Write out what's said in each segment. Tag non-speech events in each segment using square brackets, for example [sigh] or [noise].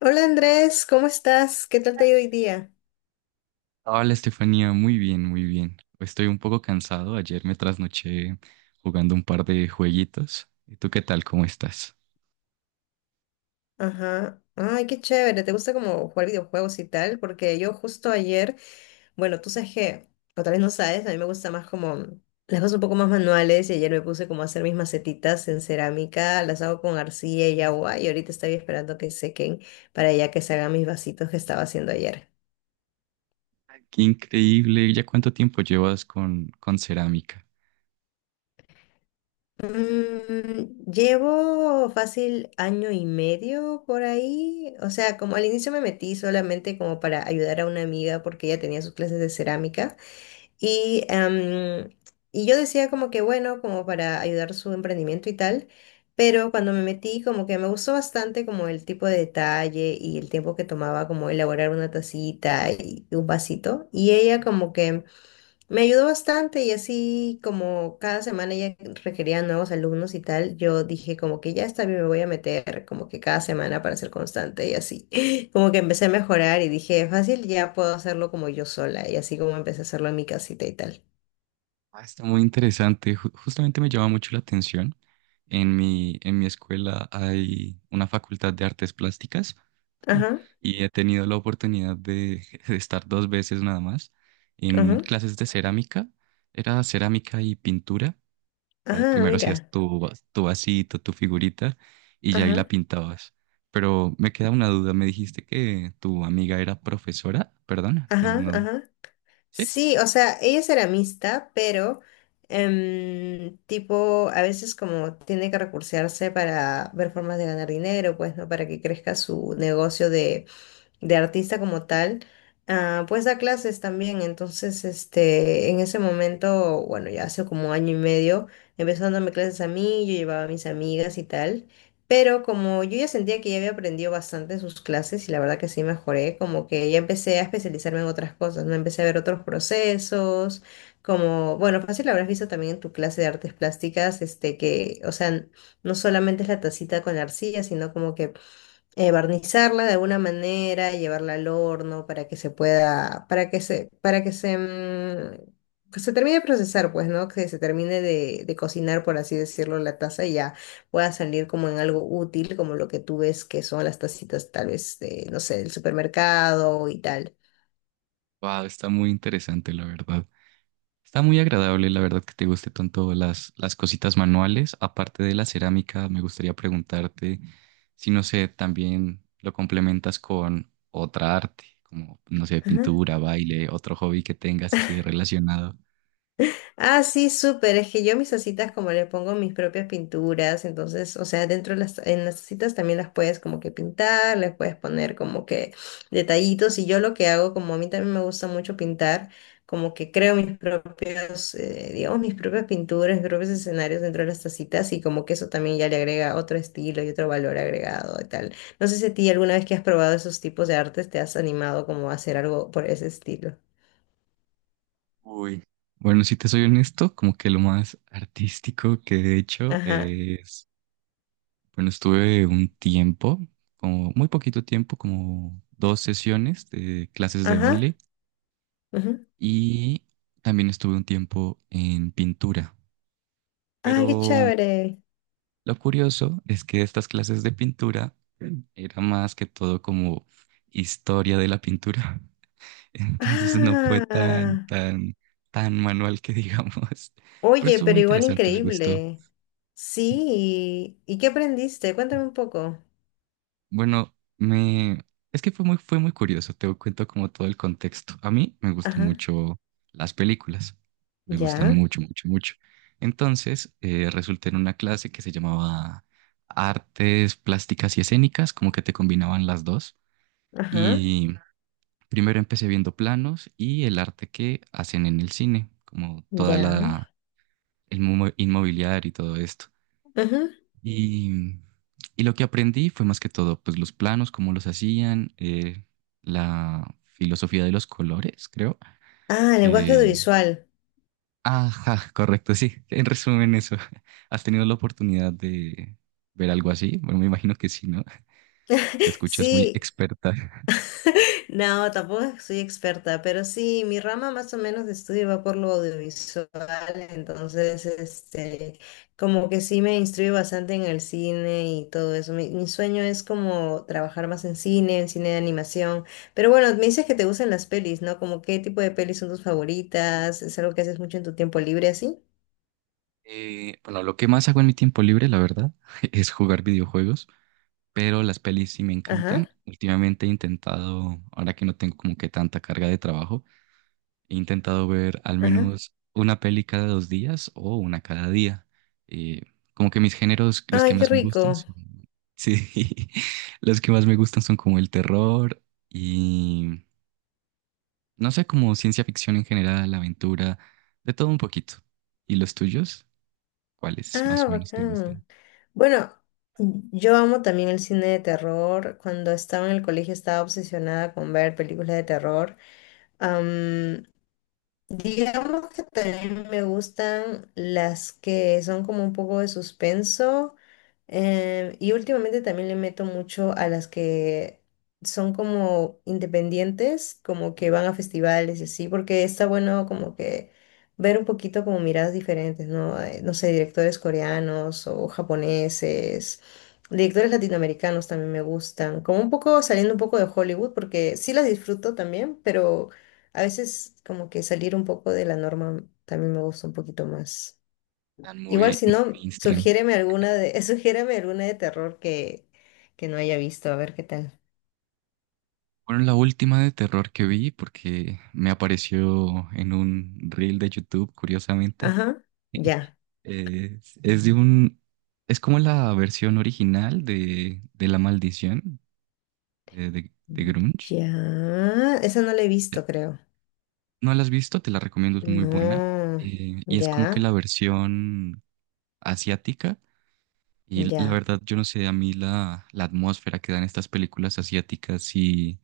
Hola Andrés, ¿cómo estás? ¿Qué tal te ha ido hoy día? Hola Estefanía, muy bien, muy bien. Estoy un poco cansado. Ayer me trasnoché jugando un par de jueguitos. ¿Y tú qué tal? ¿Cómo estás? Ajá. Ay, qué chévere. ¿Te gusta como jugar videojuegos y tal? Porque yo justo ayer, bueno, tú sabes que, o tal vez no sabes, a mí me gusta más como las cosas un poco más manuales y ayer me puse como a hacer mis macetitas en cerámica, las hago con arcilla y agua y ahorita estoy esperando que sequen para ya que se hagan mis vasitos que estaba haciendo ayer. Qué increíble. ¿Ya cuánto tiempo llevas con cerámica? Llevo fácil año y medio por ahí. O sea, como al inicio me metí solamente como para ayudar a una amiga porque ella tenía sus clases de cerámica. Y, y yo decía como que bueno, como para ayudar su emprendimiento y tal. Pero cuando me metí como que me gustó bastante como el tipo de detalle y el tiempo que tomaba como elaborar una tacita y un vasito. Y ella como que... Me ayudó bastante y así como cada semana ella requería nuevos alumnos y tal, yo dije como que ya está bien, me voy a meter como que cada semana para ser constante y así. [laughs] Como que empecé a mejorar y dije, fácil, ya puedo hacerlo como yo sola y así como empecé a hacerlo en mi casita y tal. Ah, está muy interesante. Justamente me llama mucho la atención. En mi escuela hay una facultad de artes plásticas Ajá, y he tenido la oportunidad de, [laughs] de estar 2 veces nada más en ajá, clases de cerámica. Era cerámica y pintura. Sea, ajá, primero hacías mira, tu vasito, tu figurita y ya ahí la ajá, pintabas. Pero me queda una duda, me dijiste que tu amiga era profesora, perdona, no, ajá, no, ajá. sí, Sí, o sea, ella es ceramista, pero tipo, a veces como tiene que recursearse para ver formas de ganar dinero, pues, ¿no? Para que crezca su negocio de artista como tal, ah, pues da clases también. Entonces, este, en ese momento, bueno, ya hace como año y medio, empezó dándome clases a mí, yo llevaba a mis amigas y tal. Pero como yo ya sentía que ya había aprendido bastante en sus clases y la verdad que sí mejoré, como que ya empecé a especializarme en otras cosas, ¿no? Empecé a ver otros procesos, como, bueno, fácil habrás visto también en tu clase de artes plásticas, este, que, o sea, no solamente es la tacita con la arcilla, sino como que barnizarla de alguna manera, llevarla al horno para que se pueda, para que se, mm, que se termine de procesar, pues, ¿no? Que se termine de cocinar, por así decirlo, la taza y ya pueda salir como en algo útil, como lo que tú ves que son las tacitas, tal vez, de, no sé, del supermercado y tal. wow, está muy interesante, la verdad. Está muy agradable, la verdad, que te guste tanto las cositas manuales. Aparte de la cerámica, me gustaría preguntarte si, no sé, también lo complementas con otra arte, como, no sé, pintura, baile, otro hobby que tengas así relacionado. Ah, sí, súper. Es que yo mis tacitas como le pongo mis propias pinturas, entonces, o sea, dentro en las tacitas también las puedes como que pintar, les puedes poner como que detallitos y yo lo que hago, como a mí también me gusta mucho pintar, como que creo mis propios, digamos, mis propias pinturas, mis propios escenarios dentro de las tacitas y como que eso también ya le agrega otro estilo y otro valor agregado y tal. No sé si a ti alguna vez que has probado esos tipos de artes te has animado como a hacer algo por ese estilo. Uy. Bueno, si te soy honesto, como que lo más artístico que he hecho Ajá, es, bueno, estuve un tiempo, como muy poquito tiempo, como 2 sesiones de clases de ajá. baile y también estuve un tiempo en pintura. Ah, qué Pero chévere. lo curioso es que estas clases de pintura era más que todo como historia de la pintura. [laughs] Entonces no fue tan, Ah, tan, tan manual que digamos, pero oye, estuvo muy pero igual interesante, me gustó. increíble. Sí. ¿Y qué aprendiste? Cuéntame un poco. Bueno, me... Es que fue muy curioso, te cuento como todo el contexto. A mí me gustan Ajá. mucho las películas, me gustan Ya. mucho, mucho, mucho. Entonces, resulté en una clase que se llamaba Artes Plásticas y Escénicas, como que te combinaban las dos. Ajá. Y primero empecé viendo planos y el arte que hacen en el cine, como toda Ya. la... inmobiliario y todo esto. Ajá. Y, y lo que aprendí fue más que todo, pues los planos, cómo los hacían, la filosofía de los colores, creo, Ah, lenguaje que... audiovisual. Ajá, correcto, sí. En resumen, eso. [laughs] ¿Has tenido la oportunidad de ver algo así? Bueno, me imagino que sí, ¿no? Te [laughs] escuchas muy Sí, experta. no, tampoco soy experta, pero sí, mi rama más o menos de estudio va por lo audiovisual, entonces, este, como que sí me instruyo bastante en el cine y todo eso. Mi sueño es como trabajar más en cine de animación. Pero bueno, me dices que te gustan las pelis, ¿no? Como qué tipo de pelis son tus favoritas, es algo que haces mucho en tu tiempo libre así. Bueno, lo que más hago en mi tiempo libre, la verdad, [laughs] es jugar videojuegos, pero las pelis sí me Ajá, encantan. Últimamente he intentado, ahora que no tengo como que tanta carga de trabajo, he intentado ver al ajá. menos una peli cada 2 días o una cada día. Eh, como que mis géneros, los que Ay, qué más me gustan rico. son, [laughs] sí, los que más me gustan son como el terror y, no sé, como ciencia ficción en general, aventura, de todo un poquito. ¿Y los tuyos? ¿Cuáles más Ah, o menos te gustan? bacán. Bueno, yo amo también el cine de terror. Cuando estaba en el colegio estaba obsesionada con ver películas de terror. Digamos que también me gustan las que son como un poco de suspenso y últimamente también le meto mucho a las que, son como independientes, como que van a festivales y así, porque está bueno como que ver un poquito como miradas diferentes, ¿no? No sé, directores coreanos o japoneses, directores latinoamericanos también me gustan, como un poco saliendo un poco de Hollywood, porque sí las disfruto también, pero a veces como que salir un poco de la norma también me gusta un poquito más. Están Igual muy, si muy no, mainstream. sugiéreme alguna de, [laughs] sugiéreme alguna de terror que no haya visto, a ver qué tal. Bueno, la última de terror que vi, porque me apareció en un reel de YouTube, curiosamente, Ajá, ya. Eh, es de un, es como la versión original de La Maldición de Grunge. Ya, esa no la he visto, creo. No la has visto, te la recomiendo, es muy buena. No, Y es como que la ya, versión asiática. Y la ya. verdad, yo no sé, a mí la, la atmósfera que dan estas películas asiáticas sí,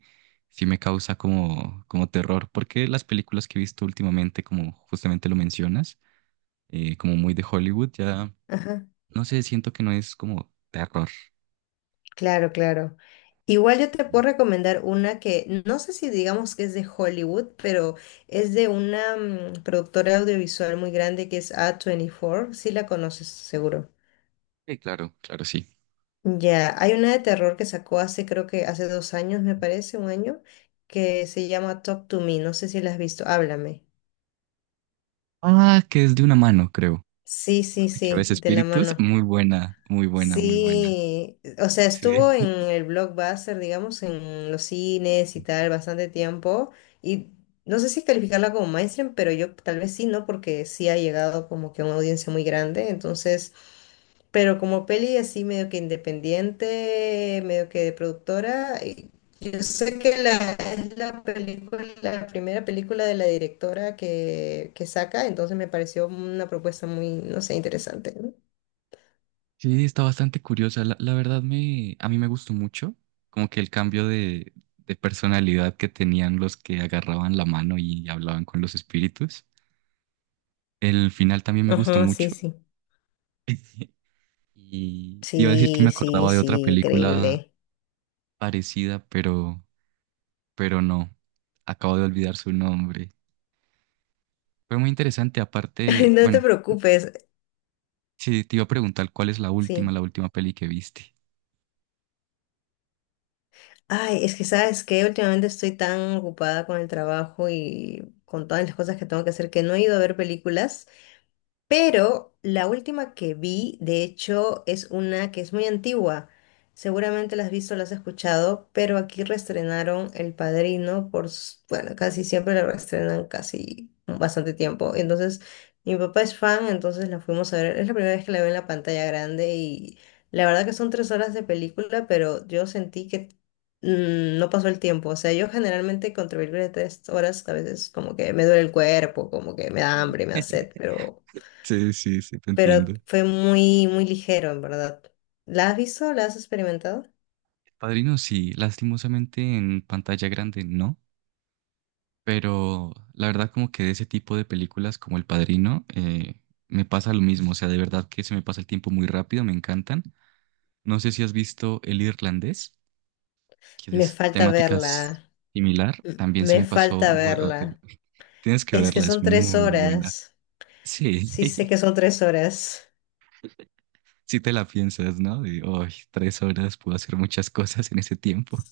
sí me causa como, como terror, porque las películas que he visto últimamente, como justamente lo mencionas, como muy de Hollywood, ya Ajá. no sé, siento que no es como terror. Claro, claro. Igual yo te puedo recomendar una que no sé si digamos que es de Hollywood, pero es de una productora audiovisual muy grande que es A24. Sí la conoces, seguro. Sí, claro, claro, sí. Ya, hay una de terror que sacó hace, creo que hace 2 años, me parece, un año, que se llama Talk to Me. No sé si la has visto. Háblame. Ah, que es de una mano, creo. Sí, sí, Que sí, ves de la espíritus. mano. Muy buena, muy buena, muy buena. Sí, o sea, Sí. estuvo en el Blockbuster, digamos, en los cines y tal, bastante tiempo. Y no sé si calificarla como mainstream, pero yo tal vez sí, ¿no? Porque sí ha llegado como que a una audiencia muy grande. Entonces, pero como peli así medio que independiente, medio que de productora, y yo sé que es la primera película de la directora que saca, entonces me pareció una propuesta muy, no sé, interesante, ¿no? Sí, está bastante curiosa. La verdad a mí me gustó mucho. Como que el cambio de personalidad que tenían los que agarraban la mano y hablaban con los espíritus. El final también me gustó Ajá, mucho. sí, sí. [laughs] Y te iba a decir que me Sí, sí, acordaba de otra sí, película increíble. parecida, pero no. Acabo de olvidar su nombre. Fue muy interesante. [laughs] Ay, Aparte, no te bueno. preocupes, Sí, te iba a preguntar cuál es la última, sí. la última peli que viste. Ay, es que sabes que últimamente estoy tan ocupada con el trabajo y con todas las cosas que tengo que hacer que no he ido a ver películas. Pero la última que vi, de hecho, es una que es muy antigua. Seguramente la has visto, la has escuchado, pero aquí reestrenaron El Padrino por, bueno, casi siempre la reestrenan casi bastante tiempo. Entonces, mi papá es fan, entonces la fuimos a ver. Es la primera vez que la veo en la pantalla grande y la verdad que son 3 horas de película, pero yo sentí que no pasó el tiempo. O sea, yo generalmente con películas de 3 horas a veces como que me duele el cuerpo, como que me da hambre, me da sed, pero Sí, sí, sí, te entiendo. fue muy, muy ligero, en verdad. ¿La has visto? ¿La has experimentado? Padrino, sí, lastimosamente en pantalla grande no, pero la verdad como que de ese tipo de películas como El Padrino me pasa lo mismo, o sea, de verdad que se me pasa el tiempo muy rápido, me encantan. No sé si has visto El Irlandés, que Me es falta temática verla. similar, también se Me me pasó falta muy rápido. verla. Tienes que Es que verla, es son tres muy buena. horas. Sí. Sí, sé que [laughs] son 3 horas. Si te la piensas, ¿no? De, "Ay, 3 horas, puedo hacer muchas cosas en ese tiempo."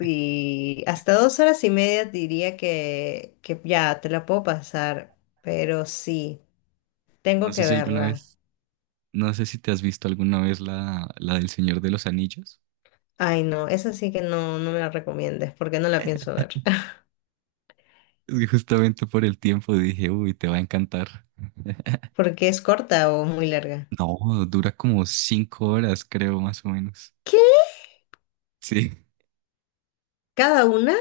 Y hasta 2 horas y media diría que ya te la puedo pasar. Pero sí, No tengo sé que si alguna verla. vez, no sé si te has visto alguna vez la del Señor de los Anillos. Ay, no, esa sí que no, no me la recomiendes porque no la pienso ver. [laughs] Es que justamente por el tiempo dije, uy, te va a encantar. Porque es corta o muy larga. No, dura como 5 horas, creo, más o menos. ¿Qué? Sí. ¿Cada una?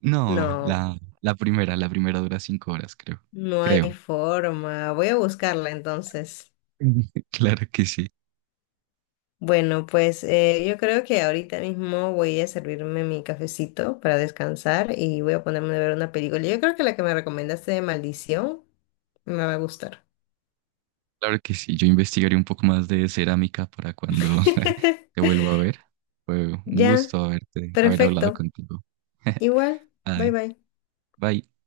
No, No, la primera dura 5 horas, creo. no hay Creo. forma. Voy a buscarla entonces. [laughs] Claro que sí. Bueno, pues yo creo que ahorita mismo voy a servirme mi cafecito para descansar y voy a ponerme a ver una película. Yo creo que la que me recomendaste de Maldición me va a gustar. Claro que sí, yo investigaré un poco más de cerámica para cuando [laughs] te [laughs] vuelva a ver. Fue un Ya, gusto haberte, haber hablado perfecto. contigo. [laughs] Igual, bye Ay, bye. bye.